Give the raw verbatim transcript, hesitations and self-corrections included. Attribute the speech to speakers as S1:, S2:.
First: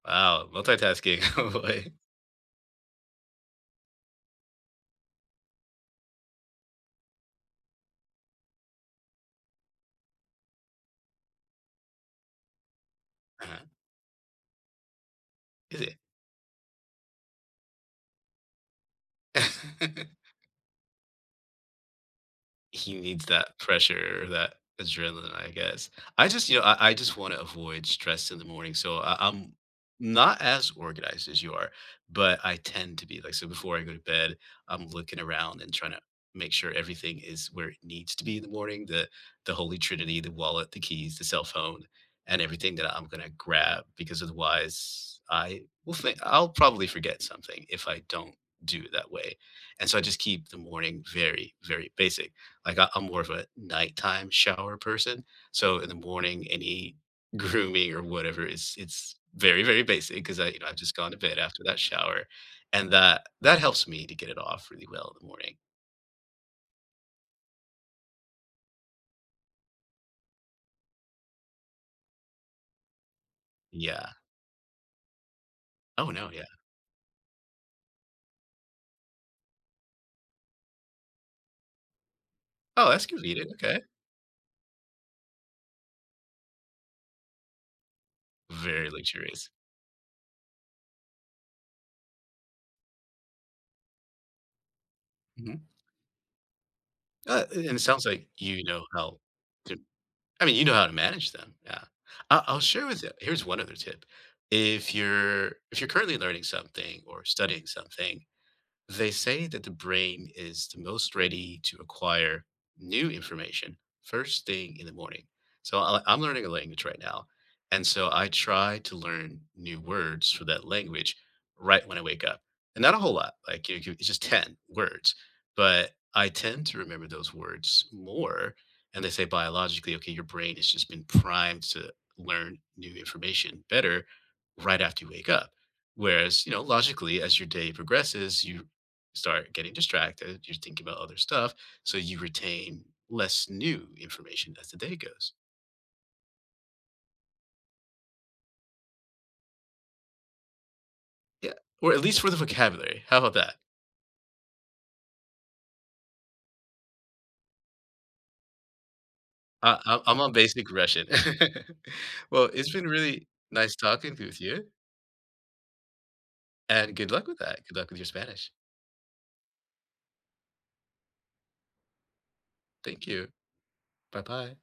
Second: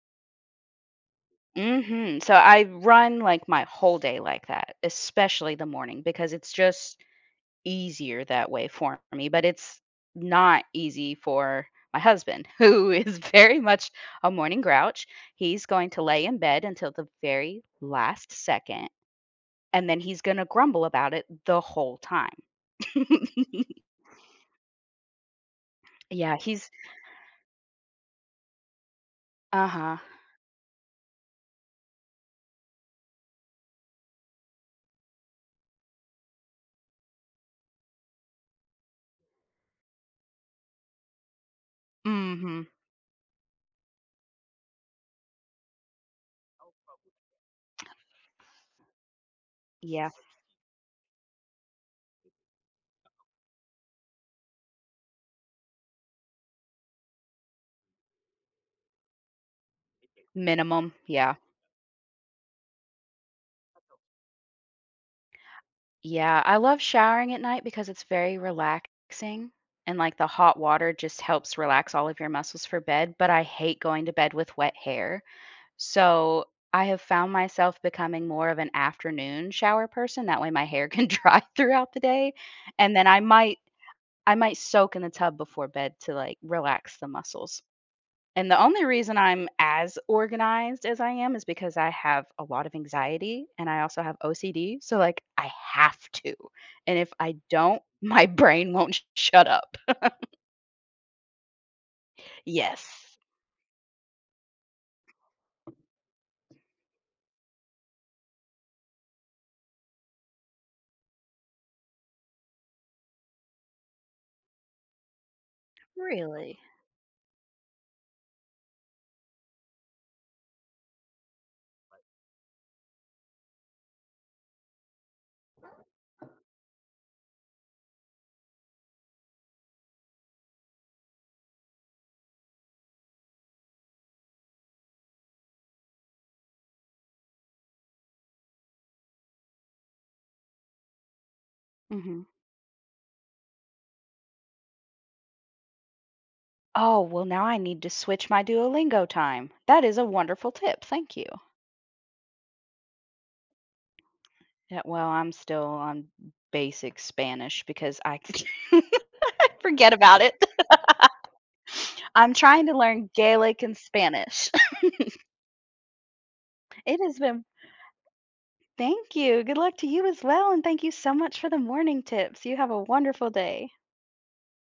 S1: Wow, multitasking, no way.
S2: Mhm, so, I run, like, my whole day like that, especially the morning because it's just easier that way for me, but it's not easy for my husband who is very
S1: Uh-huh
S2: much a morning grouch, he's
S1: Is
S2: going
S1: he?
S2: to lay in bed until the very last second, and then he's gonna grumble about it the whole time.
S1: He needs that pressure, that adrenaline, I guess, I
S2: Yeah,
S1: just, you know,
S2: he's
S1: I I just wanna avoid stress in the morning, so, I I'm
S2: Uh-huh.
S1: not as organized as you are, but I tend to be like, so before I go to bed, I'm looking around and tryna make sure everything is where it needs to be in the morning, that the holy trinity, the wallet, the keys, the cell phone, and
S2: Mhm.
S1: everything that I'm gonna grab because otherwise, I will think I'll probably forget something if I don't do it that way. And so, I
S2: Yes.
S1: just keep the morning very, very basic, like I I'm more of a nighttime shower person, so in the morning, any grooming or whatever it's it's very, very basic, cause I you know, I've
S2: Minimum,
S1: just gone to
S2: yeah.
S1: bed after that shower, and that, that helps me to get it off really well in the morning.
S2: Yeah, I love showering at night because it's very relaxing and, like, the hot water just helps relax all of your muscles for bed, but I hate going
S1: Yeah.
S2: to bed with wet hair,
S1: Oh no, yeah.
S2: so I have found myself becoming more of an afternoon shower person. That way my hair can dry throughout the day
S1: Oh,
S2: and then
S1: that's
S2: I
S1: convenient,
S2: might
S1: okay.
S2: I might soak in the tub before bed to, like, relax the muscles. And the only
S1: Very
S2: reason I'm
S1: luxurious.
S2: as organized as I am is because I have a lot of anxiety and I also have OCD, so, like, I
S1: Mhm.
S2: have to, and if I
S1: Uh, and
S2: don't,
S1: it sounds
S2: my
S1: like you
S2: brain
S1: know
S2: won't
S1: how
S2: shut up.
S1: to, I mean, you know how to manage them, yeah. I'll I'll
S2: Yes.
S1: share with ya, here's one other tip, if you're, if you're currently learning something or studying something, they say that the brain is the most ready to acquire new information first thing in the morning. So, I'll I'm learning a
S2: Really?
S1: language right now, and so I try to learn new words for that language right when I wake up, and not a whole lot, like, i cu it's just ten words, but I tend to remember those words more, and they say biologically, okay, your brain has just been primed to learn new information better right after you wake up, whereas, you know, logically, as your day progresses, you start getting distracted, you're thinking about other stuff, so you
S2: Mhm.
S1: retain less new information as the day goes.
S2: Oh, well, now I need to switch my Duolingo time, that is a wonderful tip, thank you.
S1: Yeah, or at least for the vocabulary how about that?
S2: Yeah, well, I'm still on basic Spanish because I
S1: I
S2: forget
S1: I I'm
S2: about
S1: a
S2: it.
S1: basic Russian.
S2: I'm
S1: Well,
S2: trying
S1: it's
S2: to
S1: been
S2: learn
S1: really
S2: Gaelic
S1: nice
S2: and
S1: talking with
S2: Spanish.
S1: you. And
S2: It
S1: good
S2: has
S1: luck with
S2: been
S1: that. Good luck with your Spanish.
S2: Thank you, good luck to you as well, and thank you so much for the morning tips you have a
S1: Thank you.
S2: wonderful day.
S1: Bye-bye.